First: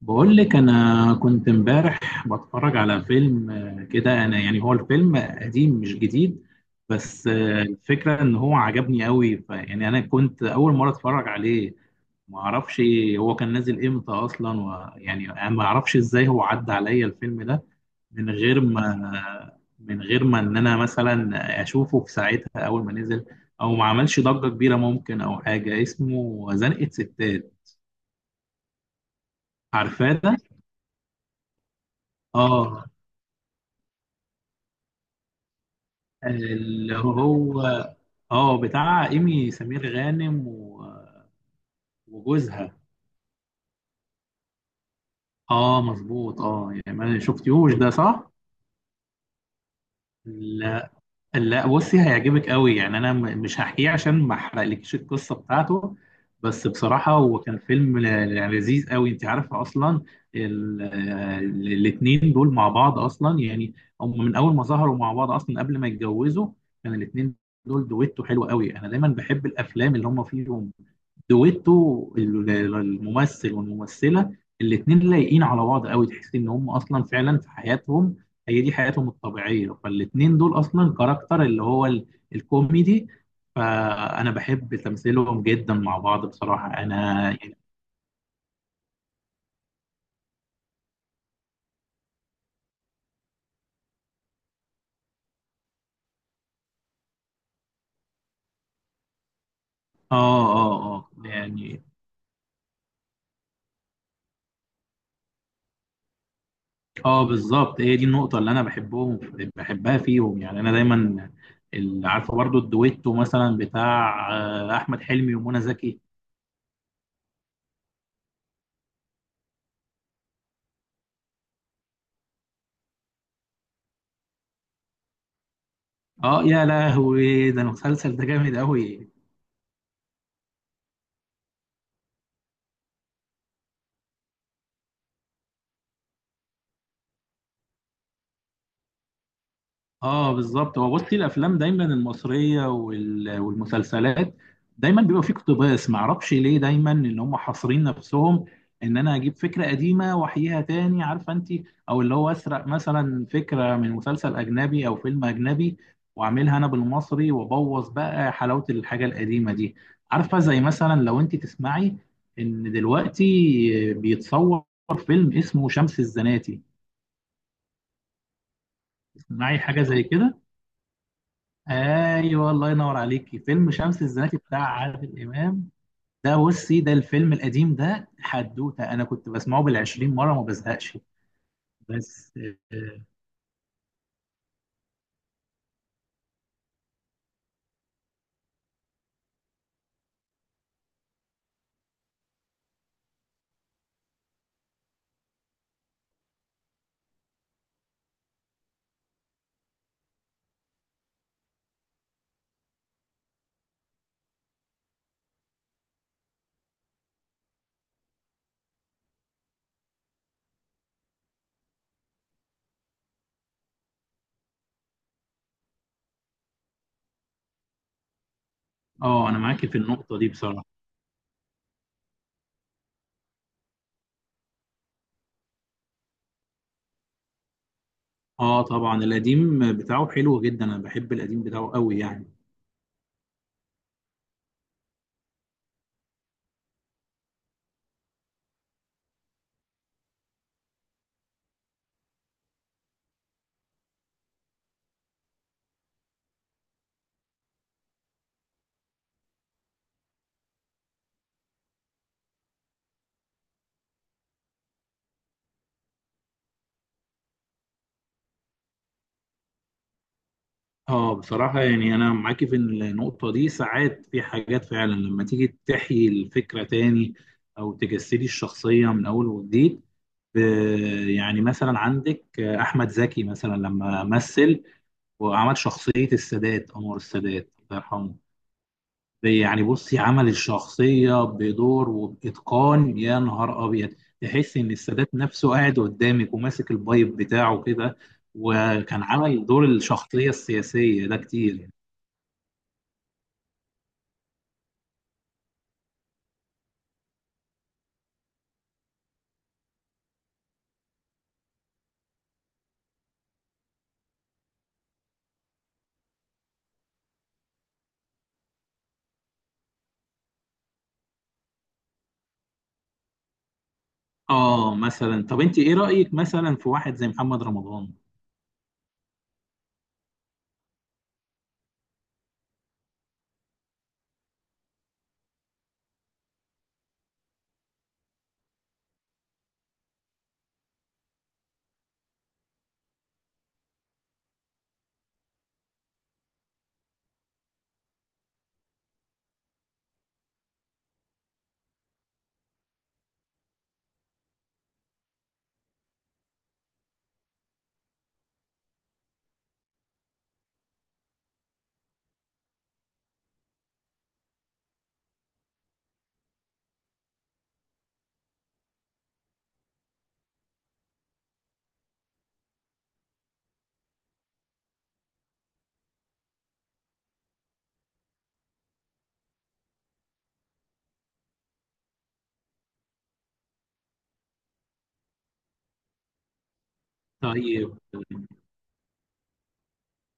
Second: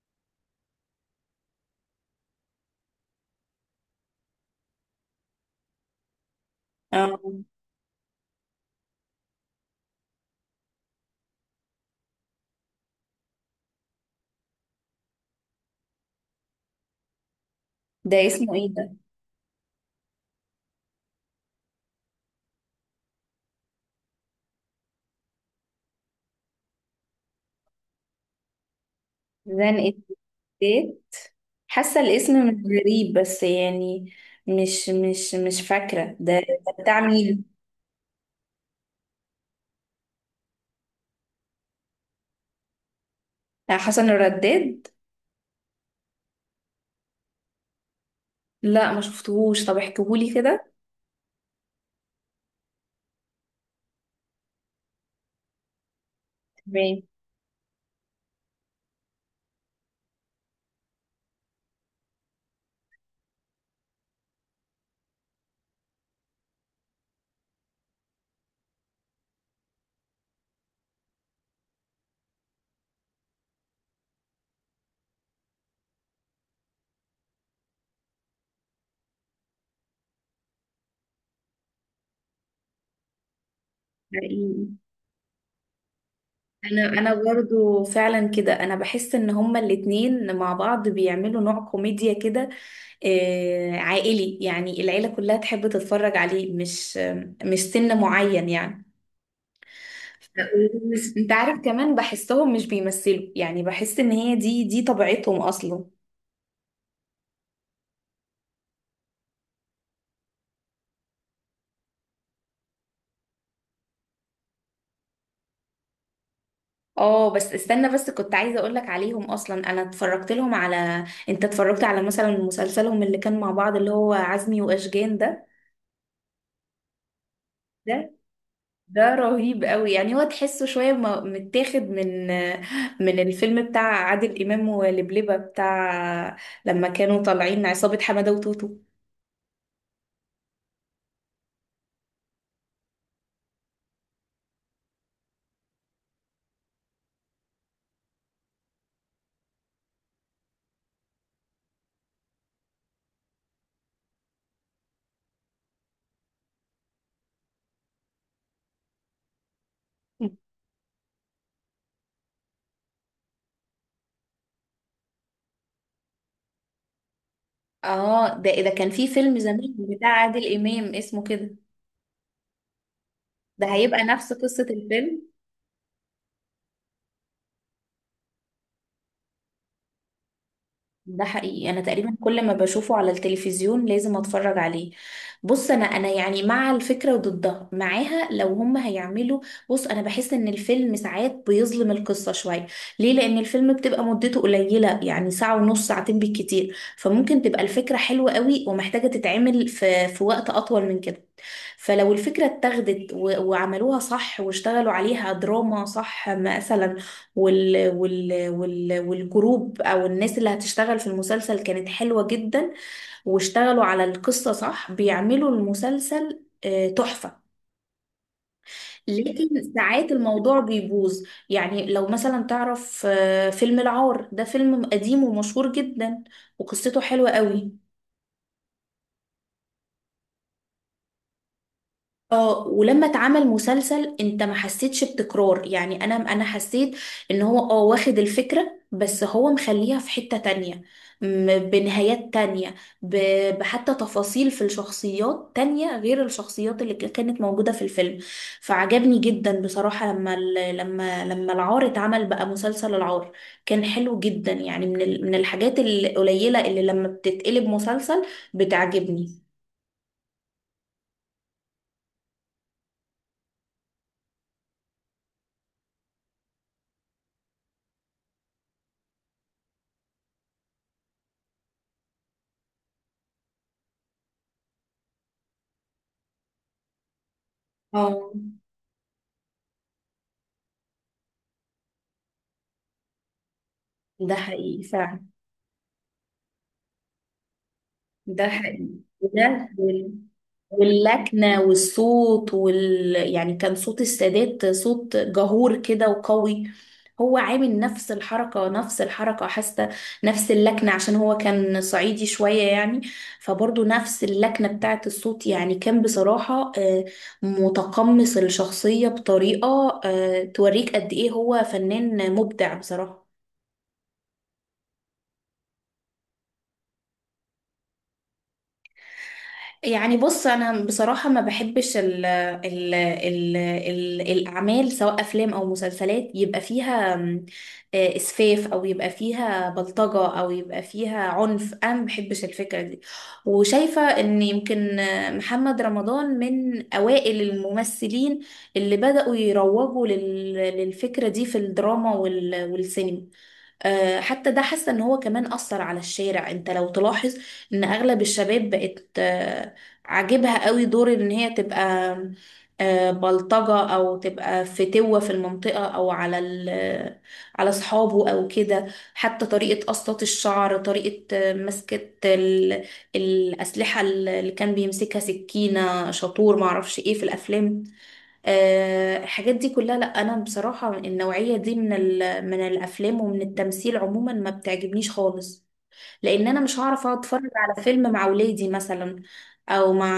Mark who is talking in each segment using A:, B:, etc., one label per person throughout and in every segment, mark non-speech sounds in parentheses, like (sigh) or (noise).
A: بقول لك انا كنت امبارح بتفرج على فيلم، كده. انا يعني هو الفيلم قديم مش جديد،
B: اه،
A: بس الفكره ان هو عجبني قوي، فيعني انا كنت اول مره اتفرج عليه. ما اعرفش هو كان نازل امتى اصلا، ويعني انا ما اعرفش ازاي هو عدى عليا الفيلم ده
B: ده
A: من
B: اسمه
A: غير
B: ايه ده؟
A: ما من غير ما ان انا مثلا اشوفه في ساعتها اول ما نزل، او ما عملش ضجه كبيره ممكن، او حاجه اسمه زنقة ستات.
B: زنقة
A: عارفاه ده؟
B: الزيت. حاسة الاسم مش
A: اه،
B: غريب بس يعني مش فاكرة ده
A: اللي
B: بتاع مين.
A: هو اه بتاع ايمي سمير غانم و- وجوزها.
B: بتاع حسن الرداد.
A: اه مظبوط، اه يعني ما شفتيهوش ده صح؟
B: لا ما شفتهوش، طب احكيهولي كده.
A: لا، لا، بصي هيعجبك قوي. يعني انا مش هحكيه عشان ما احرقلكيش القصه بتاعته. بس
B: تمام.
A: بصراحه هو كان فيلم يعني لذيذ قوي. انت عارفه اصلا الاثنين دول مع بعض اصلا، يعني هم من اول ما ظهروا مع بعض اصلا قبل ما يتجوزوا. كان الاثنين دول دويتو حلو قوي، انا دايما بحب الافلام اللي هم فيهم دويتو. الممثل والممثله الاثنين لايقين على بعض قوي، تحس ان هم اصلا فعلا في حياتهم، هي دي حياتهم الطبيعيه. فالاثنين دول اصلا كاركتر اللي هو الكوميدي. فانا
B: حقيقي.
A: بحب تمثيلهم جدا مع بعض، بصراحه
B: انا
A: انا يعني.
B: برضو فعلا كده، انا بحس ان هما الاتنين مع بعض بيعملوا نوع كوميديا كده، عائلي، يعني العيلة كلها تحب تتفرج عليه، مش سن معين يعني.
A: اه، اه، اه،
B: انت عارف،
A: يعني
B: كمان بحسهم مش بيمثلوا، يعني بحس ان هي دي طبيعتهم اصلا.
A: اه بالظبط هي دي النقطه اللي انا بحبهم بحبها فيهم. يعني انا دايما عارفه برضو الدويتو مثلا بتاع احمد حلمي ومنى زكي.
B: اه بس استنى، بس كنت عايزه اقول لك عليهم. اصلا انا اتفرجت لهم على، انت اتفرجت على مثلا مسلسلهم اللي كان مع بعض اللي هو عزمي واشجان ده؟
A: اه يا لهوي، ده
B: ده
A: المسلسل ده جامد قوي.
B: ده رهيب قوي. يعني هو تحسه شويه متاخد من (laughs) من الفيلم بتاع عادل امام ولبلبه، بتاع لما كانوا طالعين عصابه حماده وتوتو.
A: اه بالظبط، هو بصي الافلام دايما المصريه وال- والمسلسلات دايما بيبقى فيه اقتباس. ما اعرفش ليه دايما ان هم حاصرين نفسهم، ان انا اجيب فكره قديمه واحييها تاني، عارفه انت، او اللي هو اسرق مثلا فكره من مسلسل اجنبي او فيلم اجنبي واعملها انا بالمصري، وابوظ بقى حلاوه الحاجه القديمه دي. عارفه زي مثلا لو انت تسمعي ان دلوقتي بيتصور فيلم اسمه شمس الزناتي،
B: اه ده كان في فيلم
A: معي
B: زمان
A: حاجه زي
B: بتاع
A: كده.
B: عادل امام اسمه كده.
A: ايوه، الله ينور عليكي،
B: ده
A: فيلم شمس
B: هيبقى نفس
A: الزناتي بتاع
B: قصة الفيلم.
A: عادل امام ده. بصي ده الفيلم القديم ده حدوته انا كنت بسمعه بالعشرين مره ما بزهقش.
B: ده حقيقي، انا تقريبا
A: بس
B: كل ما بشوفه على التلفزيون لازم اتفرج عليه. بص انا يعني مع الفكرة وضدها معاها لو هم هيعملوا. بص انا بحس ان الفيلم ساعات بيظلم القصة شوية. ليه؟ لان الفيلم بتبقى مدته قليلة، يعني ساعة ونص، ساعتين بالكتير، فممكن تبقى الفكرة حلوة قوي ومحتاجة تتعمل في وقت اطول من كده. فلو الفكرة اتاخدت وعملوها صح واشتغلوا عليها دراما صح مثلا، وال والجروب او الناس اللي هتشتغل في المسلسل كانت حلوة جدا، واشتغلوا على القصة صح، بيعملوا المسلسل تحفة.
A: اه، انا معاكي
B: لكن
A: في
B: ساعات
A: النقطه دي
B: الموضوع
A: بصراحه.
B: بيبوظ. يعني لو مثلا تعرف فيلم العار، ده فيلم قديم ومشهور جدا وقصته حلوة قوي.
A: اه طبعا، القديم بتاعه حلو جدا، انا بحب القديم بتاعه قوي يعني.
B: اه ولما اتعمل مسلسل، انت ما حسيتش بتكرار؟ يعني انا حسيت ان هو اه واخد الفكرة، بس هو مخليها في حتة تانية، بنهايات تانية، بحتى تفاصيل في الشخصيات تانية غير الشخصيات اللي كانت موجودة في الفيلم. فعجبني جدا بصراحة لما لما العار اتعمل بقى مسلسل العار، كان حلو جدا، يعني من من الحاجات القليلة اللي لما بتتقلب مسلسل بتعجبني.
A: اه بصراحه، يعني انا معاكي في النقطه دي، ساعات في حاجات فعلا لما تيجي تحيي الفكره تاني او تجسدي الشخصيه من اول وجديد. ب- يعني مثلا عندك احمد زكي مثلا، لما مثل وعمل شخصيه السادات، انور السادات الله يرحمه.
B: اه
A: يعني بصي، عمل الشخصيه بدور وباتقان يا نهار ابيض،
B: ده
A: تحس ان
B: حقيقي
A: السادات
B: فعلا.
A: نفسه قاعد قدامك وماسك البايب بتاعه كده.
B: ده حقيقي.
A: وكان عمل دور
B: وده
A: الشخصيه السياسيه ده
B: واللكنة
A: كتير.
B: والصوت يعني كان صوت السادات صوت جهور كده وقوي. هو عامل نفس الحركة نفس الحركة، حاسة نفس اللكنة عشان هو كان صعيدي شوية يعني. فبرضه نفس اللكنة بتاعت الصوت، يعني كان بصراحة متقمص الشخصية بطريقة توريك قد إيه هو فنان مبدع بصراحة.
A: اه مثلا طب انت ايه رايك مثلا في واحد زي محمد رمضان؟
B: يعني بص انا بصراحه ما بحبش ال الاعمال، سواء افلام او مسلسلات، يبقى فيها م، آه، اسفاف، او يبقى فيها بلطجه، او يبقى فيها عنف. انا ما بحبش الفكره دي. وشايفه ان يمكن محمد رمضان من اوائل الممثلين اللي بداوا يروجوا للفكره دي في الدراما والسينما. حتى ده، حاسه ان هو كمان اثر على الشارع. انت لو تلاحظ ان اغلب الشباب بقت عاجبها قوي دور ان هي تبقى بلطجه او تبقى فتوه في المنطقه او على على اصحابه او كده. حتى طريقه قصات الشعر، طريقه مسكه الاسلحه اللي كان بيمسكها، سكينه، شاطور، معرفش ايه في الافلام. الحاجات دي كلها لا، انا بصراحة النوعية دي من من الافلام ومن التمثيل عموما ما بتعجبنيش خالص. لان انا مش هعرف اقعد اتفرج
A: طيب،
B: على فيلم مع ولادي مثلا، او مع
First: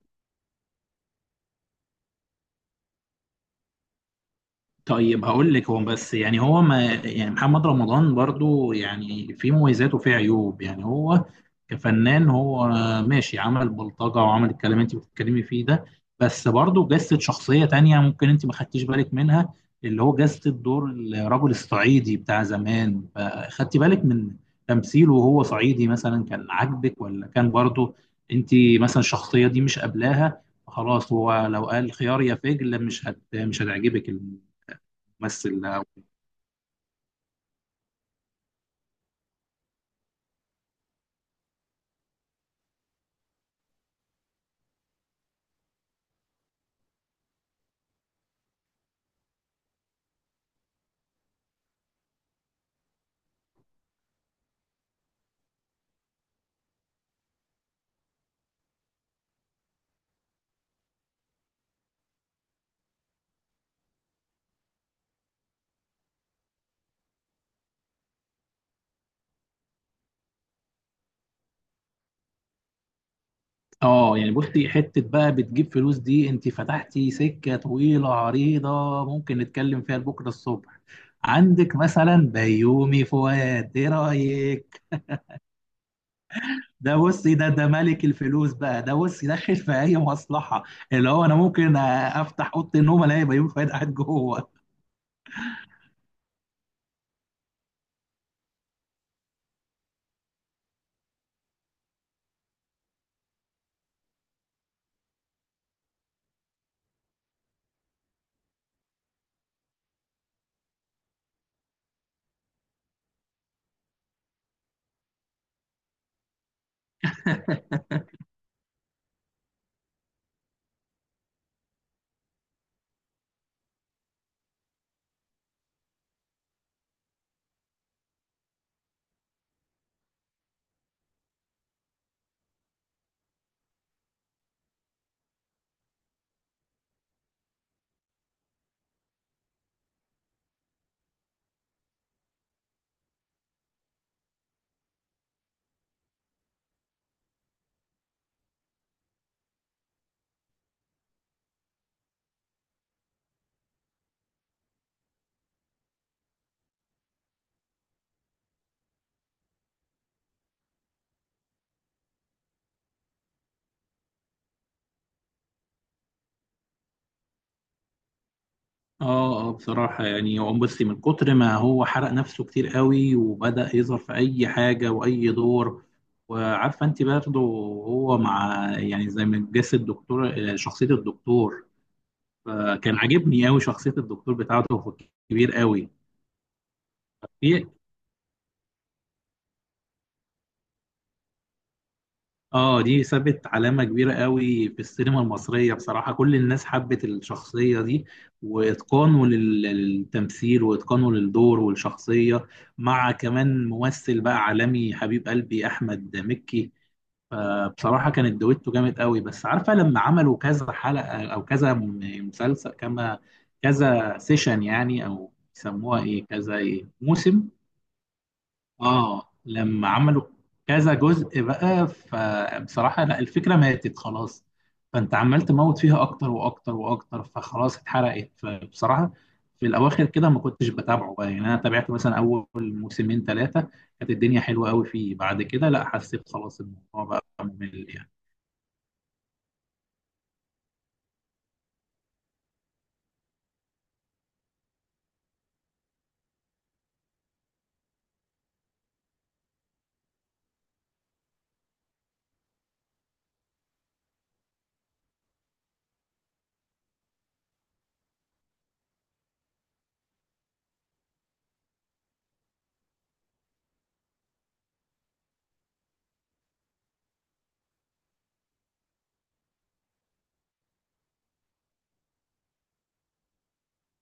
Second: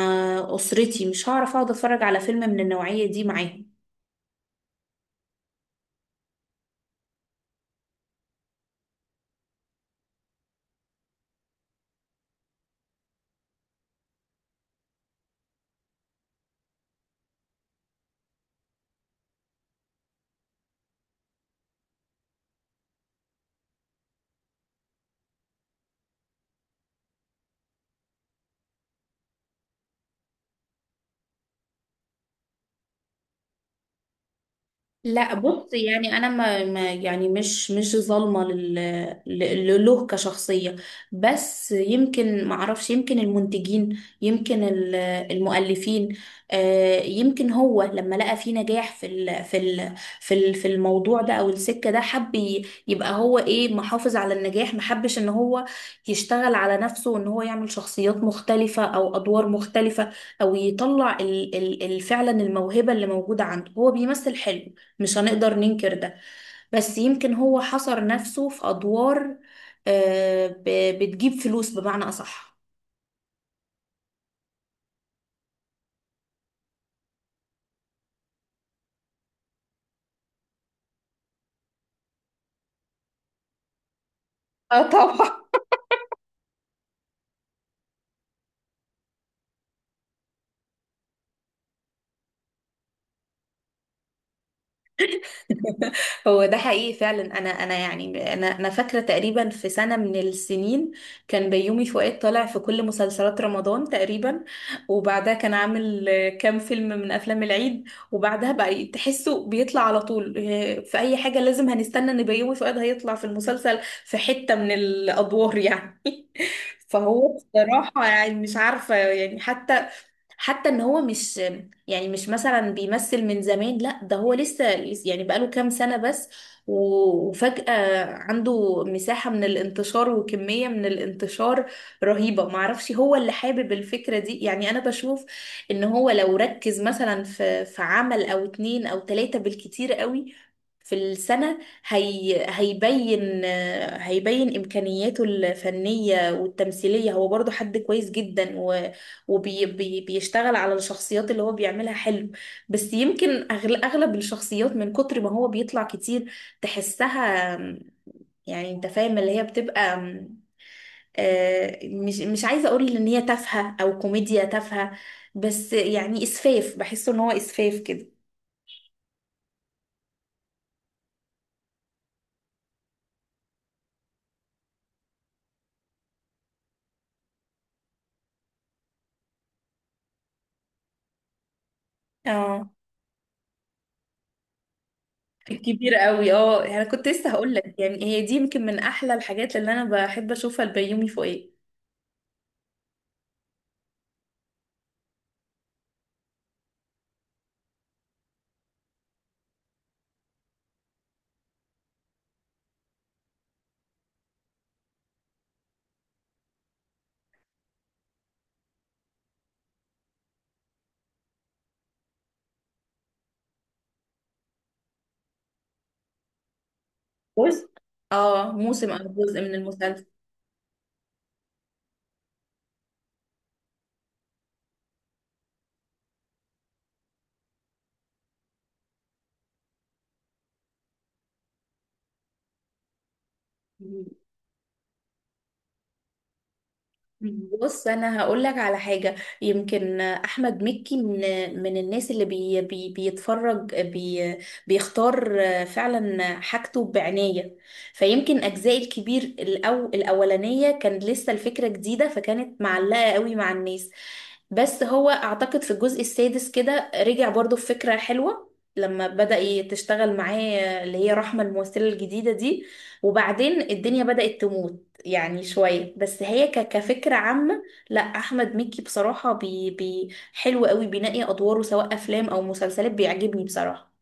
B: اسرتي، مش هعرف اقعد اتفرج على فيلم من النوعية دي معاهم.
A: طيب هقول لك. هو بس يعني هو ما يعني محمد رمضان برضو يعني في مميزات وفي عيوب، يعني هو كفنان هو ماشي، عمل بلطجة وعمل الكلام اللي انت بتتكلمي فيه ده، بس برضو جسد شخصية تانية ممكن انت ما خدتيش بالك منها، اللي هو جسد دور الرجل الصعيدي بتاع زمان. فخدتي بالك من تمثيله وهو صعيدي مثلا، كان عاجبك، ولا كان برضو انت مثلا الشخصية دي مش قابلاها؟ خلاص، هو لو قال خيار يا فجل مش هت مش هتعجبك.
B: لا
A: بس
B: بص، يعني انا يعني مش ظالمه له كشخصيه، بس يمكن ما اعرفش، يمكن المنتجين، يمكن المؤلفين. يمكن هو لما لقى فيه نجاح في في الموضوع ده او السكه ده، حب يبقى هو ايه، محافظ على النجاح. ما حبش ان هو يشتغل على نفسه وان هو يعمل شخصيات مختلفه او ادوار مختلفه، او يطلع فعلا الموهبه اللي موجوده عنده. هو بيمثل حلو، مش هنقدر ننكر ده، بس يمكن هو حصر نفسه في أدوار بتجيب فلوس بمعنى أصح.
A: يعني بصي، حتة بقى بتجيب فلوس دي انت فتحتي سكة طويلة عريضة، ممكن نتكلم فيها لبكرة الصبح. عندك مثلا بيومي فؤاد، ايه رأيك؟
B: اه طبعا.
A: ده بصي ده ملك الفلوس بقى، ده بصي داخل في اي مصلحة، اللي هو انا ممكن افتح اوضة النوم الاقي بيومي فؤاد قاعد جوه.
B: (laughs) هو ده حقيقي فعلا. انا يعني انا فاكره تقريبا في سنه من السنين كان بيومي فؤاد طالع في كل مسلسلات رمضان تقريبا. وبعدها كان عامل كام فيلم من افلام العيد. وبعدها بقى تحسه بيطلع على طول، في اي حاجه لازم هنستنى ان بيومي فؤاد هيطلع في المسلسل في حته من الادوار يعني. (laughs) فهو بصراحه يعني مش عارفه، يعني حتى ان هو مش، يعني مش مثلا بيمثل من زمان، لا ده هو يعني بقاله كام سنة بس، وفجأة عنده مساحة من الانتشار وكمية من الانتشار رهيبة. معرفش هو اللي حابب الفكرة دي، يعني انا بشوف ان هو لو ركز مثلا في عمل او اتنين او تلاتة بالكتير قوي في السنة، هي هيبين هيبين إمكانياته الفنية والتمثيلية. هو برضو حد كويس جدا وبيشتغل على الشخصيات اللي هو بيعملها حلو، بس يمكن أغلب الشخصيات من كتر ما هو بيطلع كتير تحسها، يعني أنت فاهم، اللي هي بتبقى مش عايزة أقول إن هي تافهة أو كوميديا تافهة، بس يعني إسفاف، بحسه إن هو إسفاف كده.
A: اه، اه، بصراحة يعني هو بصي من كتر ما هو حرق نفسه كتير قوي وبدأ يظهر في أي حاجة وأي دور. وعارفة أنت برضه، هو مع يعني زي ما جسد الدكتور، شخصية الدكتور،
B: اه
A: فكان عاجبني قوي شخصية الدكتور بتاعته، هو كبير قوي.
B: كبير قوي. اه انا كنت لسه هقول
A: في
B: لك، يعني هي دي يمكن من احلى الحاجات اللي انا بحب اشوفها البيومي فوقيه.
A: اه دي سابت علامة كبيرة قوي في السينما المصرية بصراحة، كل الناس حبت الشخصية دي، واتقانه للتمثيل واتقانه للدور والشخصية، مع كمان ممثل بقى عالمي حبيب قلبي احمد مكي. فبصراحة كانت دويتو جامد قوي. بس عارفة لما عملوا كذا حلقة او كذا مسلسل، كما كذا سيشن يعني، او يسموها ايه، كذا ايه موسم.
B: بص اه، موسم او
A: اه،
B: جزء من
A: لما
B: المسلسل.
A: عملوا كذا جزء بقى، فبصراحة لا، الفكرة ماتت خلاص، فانت عمال تموت فيها اكتر واكتر واكتر، فخلاص اتحرقت. فبصراحة في الاواخر كده ما كنتش بتابعه بقى، يعني انا تابعت مثلا اول موسمين ثلاثة، كانت الدنيا حلوة قوي فيه. بعد كده لا، حسيت خلاص الموضوع بقى
B: بص
A: ممل يعني.
B: انا هقول لك على حاجه، يمكن احمد مكي من الناس اللي بي بي بيتفرج بي بيختار فعلا حاجته بعنايه. فيمكن اجزاء الكبير الاولانيه كان لسه الفكره جديده، فكانت معلقه قوي مع الناس. بس هو اعتقد في الجزء السادس كده رجع برضو بفكره حلوه لما بدأ تشتغل معاه اللي هي رحمة، الممثلة الجديدة دي. وبعدين الدنيا بدأت تموت يعني شوية، بس هي كفكرة عامة لا، أحمد مكي بصراحة حلو قوي، بينقي أدواره سواء أفلام أو مسلسلات، بيعجبني بصراحة.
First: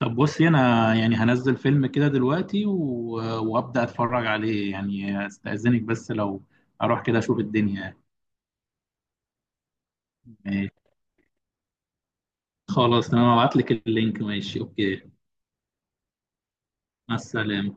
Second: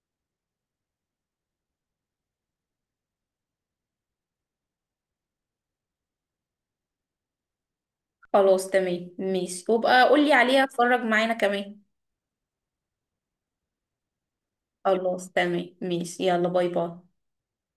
A: طب بصي انا يعني هنزل فيلم كده دلوقتي و... وابدأ اتفرج عليه، يعني استأذنك بس لو اروح كده اشوف الدنيا.
B: خلاص تمام، ماشي، وابقى قولي عليها اتفرج معانا كمان.
A: خلاص، انا هبعت لك اللينك، ماشي، اوكي.
B: خلاص تمام ماشي، يلا باي باي.
A: مع السلامة.